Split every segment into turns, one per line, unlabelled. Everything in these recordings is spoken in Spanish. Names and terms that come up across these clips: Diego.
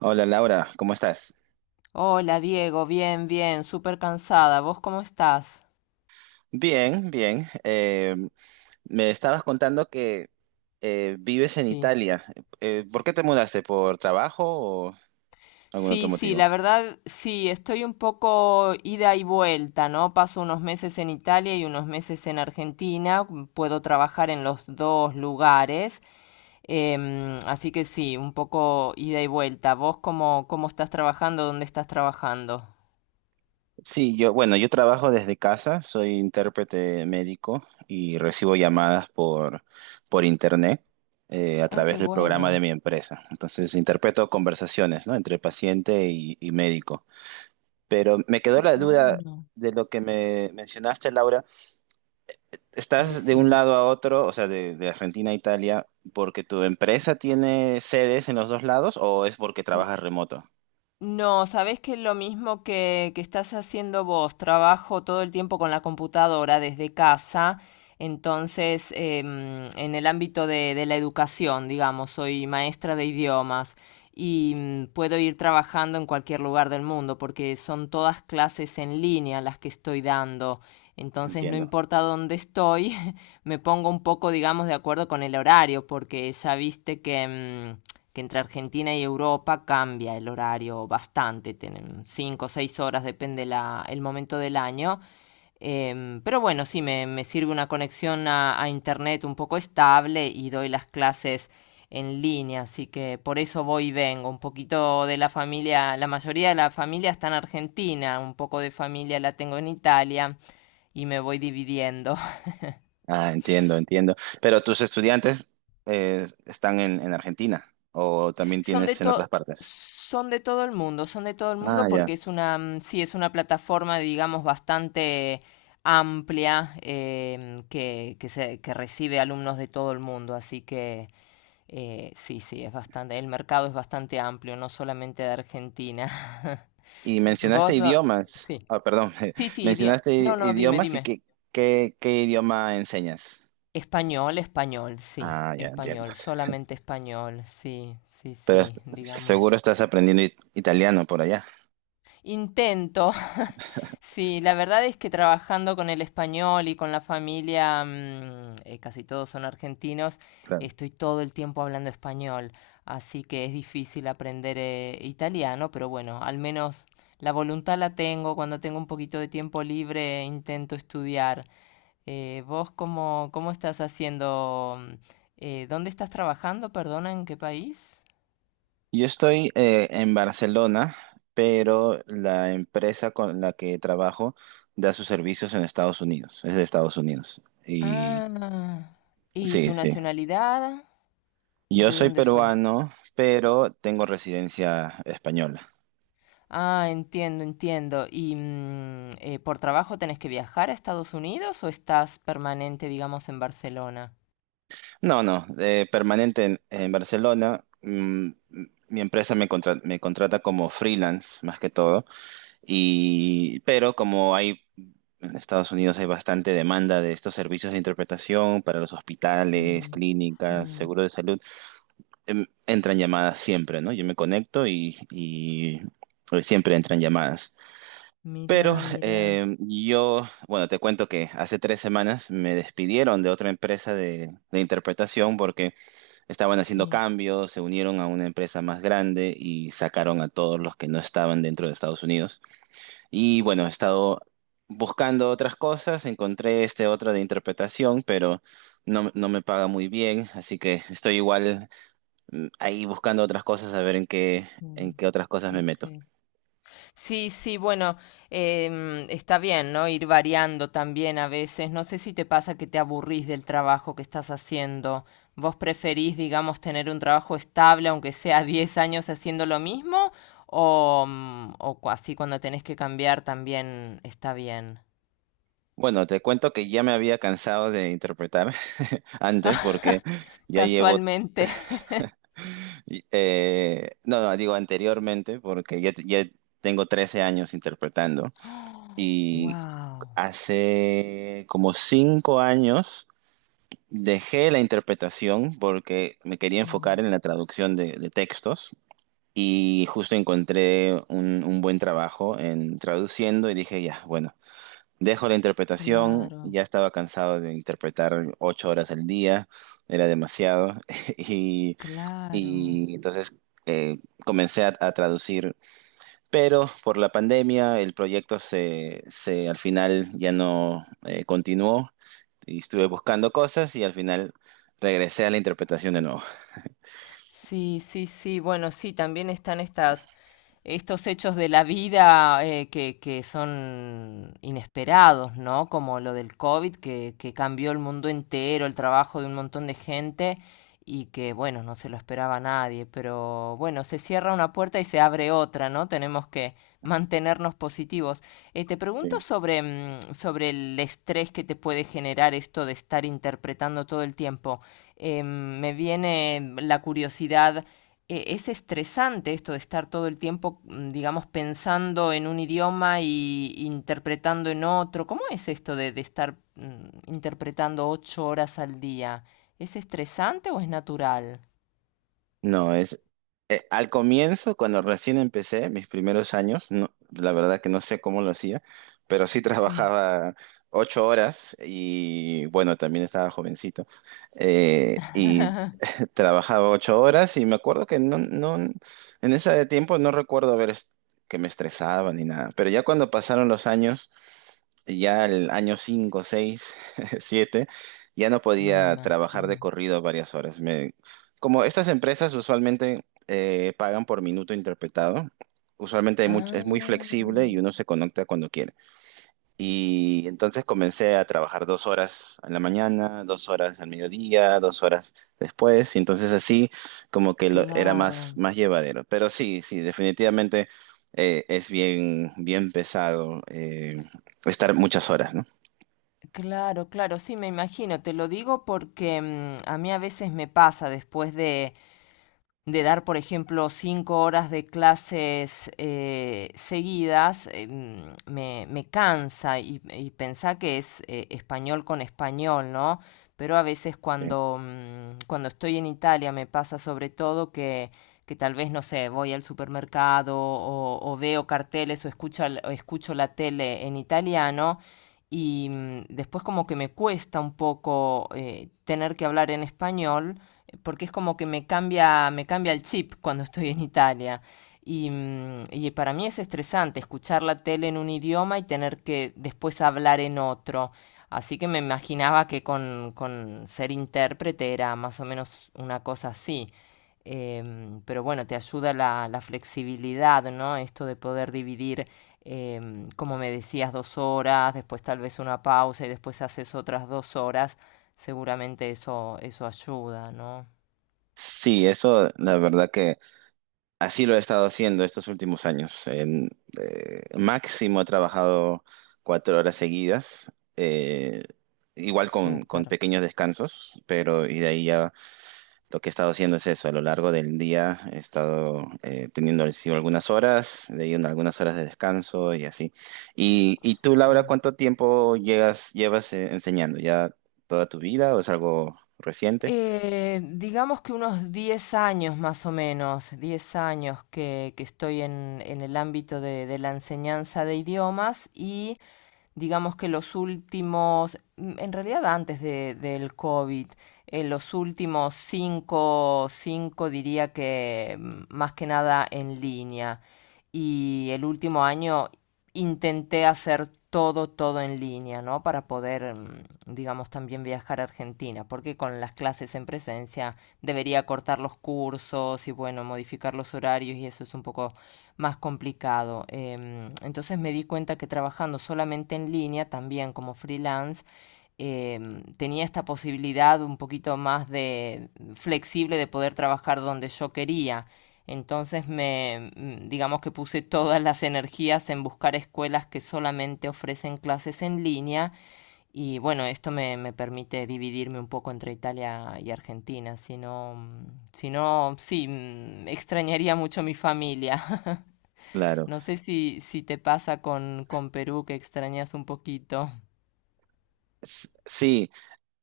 Hola Laura, ¿cómo estás?
Hola Diego, bien, bien, súper cansada. ¿Vos cómo estás?
Bien, bien. Me estabas contando que vives en
Sí.
Italia. ¿Por qué te mudaste? ¿Por trabajo o algún
Sí,
otro
sí, la
motivo?
verdad, sí, estoy un poco ida y vuelta, ¿no? Paso unos meses en Italia y unos meses en Argentina, puedo trabajar en los dos lugares, así que sí, un poco ida y vuelta. ¿Vos cómo estás trabajando? ¿Dónde estás trabajando?
Sí, yo, bueno, yo trabajo desde casa, soy intérprete médico y recibo llamadas por internet a
Ah,
través del programa de mi empresa. Entonces, interpreto conversaciones, ¿no? entre paciente y médico. Pero me quedó
qué
la duda
bueno,
de lo que me mencionaste, Laura. Estás de un
decime.
lado a otro, o sea, de Argentina a Italia, porque tu empresa tiene sedes en los dos lados o es porque trabajas remoto?
No, sabés que es lo mismo que estás haciendo vos. Trabajo todo el tiempo con la computadora desde casa. Entonces, en el ámbito de la educación, digamos, soy maestra de idiomas y puedo ir trabajando en cualquier lugar del mundo porque son todas clases en línea las que estoy dando. Entonces, no
Entiendo.
importa dónde estoy, me pongo un poco, digamos, de acuerdo con el horario, porque ya viste mm, que entre Argentina y Europa cambia el horario bastante, tienen 5 o 6 horas, depende el momento del año. Pero bueno, sí, me sirve una conexión a internet un poco estable y doy las clases en línea, así que por eso voy y vengo. Un poquito de la familia, la mayoría de la familia está en Argentina, un poco de familia la tengo en Italia y me voy dividiendo.
Ah, entiendo, entiendo. ¿Pero tus estudiantes están en Argentina o también
Son de
tienes en otras
to-
partes?
Son de todo el mundo, son de todo el
Ah,
mundo
ya.
porque es una, sí, es una plataforma, digamos, bastante amplia que recibe alumnos de todo el mundo, así que sí, sí, es bastante, el mercado es bastante amplio, no solamente de Argentina.
Y mencionaste
Vos, do-
idiomas.
sí,
Ah, perdón,
sí, sí,
mencionaste
no,
i-
no, dime,
idiomas y
dime.
¿qué idioma enseñas?
Español, español, sí,
Ah, ya entiendo.
español, solamente español, sí, sí,
Pero
sí, digamos.
seguro estás aprendiendo italiano por allá.
Intento. Sí, la verdad es que trabajando con el español y con la familia, casi todos son argentinos,
Claro.
estoy todo el tiempo hablando español, así que es difícil aprender italiano, pero bueno, al menos la voluntad la tengo, cuando tengo un poquito de tiempo libre intento estudiar. ¿Vos cómo estás haciendo? ¿Dónde estás trabajando? Perdona, ¿en qué país?
Yo estoy en Barcelona, pero la empresa con la que trabajo da sus servicios en Estados Unidos, es de Estados Unidos. Y
Ah, ¿y
sí,
tu
sí.
nacionalidad?
Yo
¿De
soy
dónde sos?
peruano, pero tengo residencia española.
Ah, entiendo, entiendo. ¿Y por trabajo tenés que viajar a Estados Unidos o estás permanente, digamos, en Barcelona?
No, no, permanente en Barcelona. Mm, mi empresa me contrata como freelance, más que todo. Y, pero como hay en Estados Unidos hay bastante demanda de estos servicios de interpretación para los hospitales,
Sí,
clínicas,
sí.
seguro de salud, entran llamadas siempre, ¿no? Yo me conecto y siempre entran llamadas. Pero
Mira, mira.
yo, bueno, te cuento que hace 3 semanas me despidieron de otra empresa de interpretación porque estaban haciendo
Sí,
cambios, se unieron a una empresa más grande y sacaron a todos los que no estaban dentro de Estados Unidos. Y bueno, he estado buscando otras cosas, encontré este otro de interpretación, pero no, no me paga muy bien, así que estoy igual ahí buscando otras cosas a ver en qué, en
sí,
qué otras cosas
sí,
me meto.
sí. Sí, sí, bueno, está bien, ¿no? Ir variando también a veces. No sé si te pasa que te aburrís del trabajo que estás haciendo. ¿Vos preferís, digamos, tener un trabajo estable, aunque sea 10 años haciendo lo mismo? O, así cuando tenés que cambiar también está bien.
Bueno, te cuento que ya me había cansado de interpretar antes porque ya llevo,
Casualmente.
no, no, digo anteriormente porque ya tengo 13 años interpretando y
Wow.
hace como 5 años dejé la interpretación porque me quería
Sí,
enfocar en la traducción de textos y justo encontré un buen trabajo en traduciendo y dije, ya, bueno, dejo la interpretación,
claro,
ya estaba cansado de interpretar 8 horas al día, era demasiado y,
claro.
y entonces eh, comencé a traducir, pero por la pandemia el proyecto se al final ya no continuó y estuve buscando cosas y al final regresé a la interpretación de nuevo.
Sí, sí, sí. Bueno, sí, también están estas estos hechos de la vida que son inesperados, ¿no? Como lo del COVID, que cambió el mundo entero, el trabajo de un montón de gente y que, bueno, no se lo esperaba nadie, pero bueno, se cierra una puerta y se abre otra, ¿no? Tenemos que mantenernos positivos. Te pregunto
Sí.
sobre el estrés que te puede generar esto de estar interpretando todo el tiempo. Me viene la curiosidad es estresante esto de estar todo el tiempo, digamos, pensando en un idioma y interpretando en otro. ¿Cómo es esto de estar interpretando 8 horas al día? ¿Es estresante o es natural?
No, es al comienzo, cuando recién empecé mis primeros años, no, la verdad que no sé cómo lo hacía, pero sí
Sí.
trabajaba 8 horas y bueno, también estaba jovencito y trabajaba 8 horas y me acuerdo que no, no, en ese tiempo no recuerdo que me estresaba ni nada, pero ya cuando pasaron los años ya el año 5 6 7 ya no
Me
podía trabajar de
imagino.
corrido varias horas. Como estas empresas usualmente pagan por minuto interpretado, usualmente
Ah,
es muy flexible y uno se conecta cuando quiere. Y entonces comencé a trabajar 2 horas en la mañana, 2 horas al mediodía, 2 horas después, y entonces así era
claro,
más, más llevadero. Pero sí, sí, definitivamente es bien, bien pesado estar muchas horas, ¿no?
claro, claro, sí, me imagino. Te lo digo porque a mí a veces me pasa después de dar, por ejemplo, 5 horas de clases seguidas, me cansa y pensá que es español con español, ¿no? Pero a veces
Sí.
cuando estoy en Italia me pasa sobre todo que tal vez, no sé, voy al supermercado o veo carteles o o escucho la tele en italiano y después como que me cuesta un poco tener que hablar en español porque es como que me cambia el chip cuando estoy en Italia. Y para mí es estresante escuchar la tele en un idioma y tener que después hablar en otro. Así que me imaginaba que con ser intérprete era más o menos una cosa así. Pero bueno, te ayuda la flexibilidad, ¿no? Esto de poder dividir, como me decías, 2 horas, después tal vez una pausa y después haces otras 2 horas. Seguramente eso ayuda, ¿no?
Sí, eso la verdad que así lo he estado haciendo estos últimos años. Máximo he trabajado 4 horas seguidas, eh, igual con
Súper.
pequeños descansos, pero y de ahí ya lo que he estado haciendo es eso, a lo largo del día he estado teniendo el sí algunas horas, de ahí algunas horas de descanso y así. Y tú, Laura,
Sí.
¿cuánto tiempo llevas enseñando? ¿Ya toda tu vida o es algo reciente?
Digamos que unos 10 años más o menos, 10 años que estoy en el ámbito de la enseñanza de idiomas y digamos que los últimos, en realidad antes del COVID, en los últimos 5 diría que más que nada en línea y el último año intenté hacer todo, todo en línea, ¿no? Para poder, digamos, también viajar a Argentina, porque con las clases en presencia debería cortar los cursos y, bueno, modificar los horarios y eso es un poco más complicado. Entonces me di cuenta que trabajando solamente en línea, también como freelance, tenía esta posibilidad un poquito más de flexible de poder trabajar donde yo quería. Entonces digamos que puse todas las energías en buscar escuelas que solamente ofrecen clases en línea y bueno, esto me permite dividirme un poco entre Italia y Argentina, si no, si no, sí, extrañaría mucho mi familia.
Claro.
No sé si te pasa con Perú que extrañas un poquito.
Sí,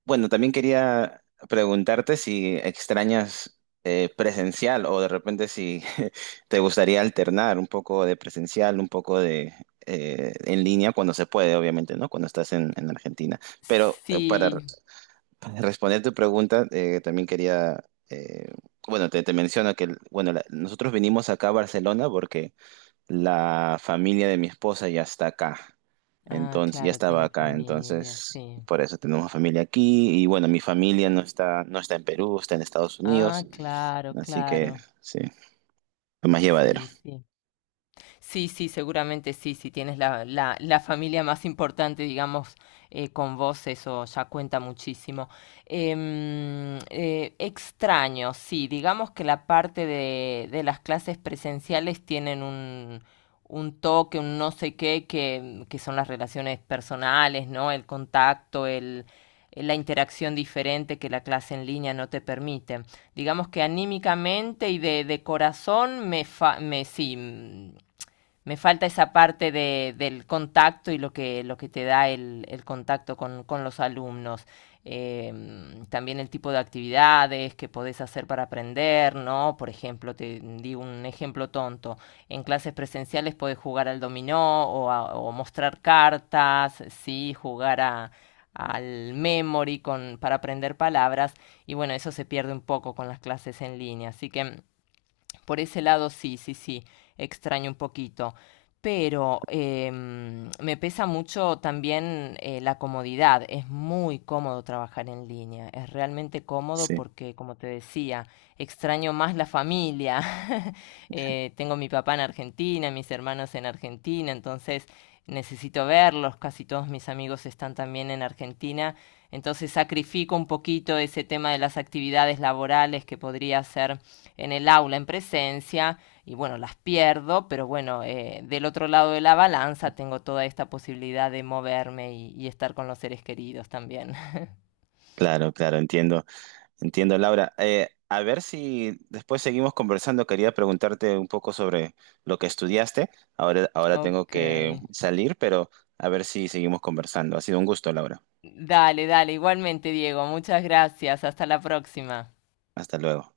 bueno, también quería preguntarte si extrañas presencial o de repente si te gustaría alternar un poco de presencial, un poco de en línea cuando se puede, obviamente, ¿no? Cuando estás en Argentina. Pero para,
Sí,
para responder tu pregunta, también quería, eh, bueno, te menciono que, bueno, nosotros vinimos acá a Barcelona porque la familia de mi esposa ya está acá,
ah,
entonces ya
claro,
estaba
tienes
acá,
familia,
entonces
sí.
por eso tenemos familia aquí y bueno, mi familia no está, en Perú, está en Estados
Ah,
Unidos,
claro,
así que
claro.
sí, fue más llevadero.
Sí, sí. Sí, sí, seguramente sí, si tienes la familia más importante, digamos, con vos, eso ya cuenta muchísimo. Extraño, sí, digamos que la parte de las clases presenciales tienen un toque, un no sé qué, que son las relaciones personales, ¿no? El contacto, el, la interacción diferente que la clase en línea no te permite digamos que anímicamente y de corazón me sí, me falta esa parte del contacto y lo que te da el contacto con los alumnos. También el tipo de actividades que podés hacer para aprender, ¿no? Por ejemplo, te di un ejemplo tonto. En clases presenciales podés jugar al dominó o, o mostrar cartas, sí, jugar al memory con, para aprender palabras y bueno, eso se pierde un poco con las clases en línea. Así que por ese lado sí, sí, sí, extraño un poquito. Pero me pesa mucho también la comodidad. Es muy cómodo trabajar en línea. Es realmente cómodo
Sí,
porque, como te decía, extraño más la familia. Tengo mi papá en Argentina, mis hermanos en Argentina, entonces necesito verlos. Casi todos mis amigos están también en Argentina. Entonces sacrifico un poquito ese tema de las actividades laborales que podría hacer en el aula en presencia y bueno, las pierdo, pero bueno, del otro lado de la balanza tengo toda esta posibilidad de moverme y estar con los seres queridos también.
claro, claro, entiendo, entiendo, Laura. A ver si después seguimos conversando, quería preguntarte un poco sobre lo que estudiaste. Ahora tengo
Ok.
que salir, pero a ver si seguimos conversando. Ha sido un gusto, Laura.
Dale, dale, igualmente Diego, muchas gracias, hasta la próxima.
Hasta luego.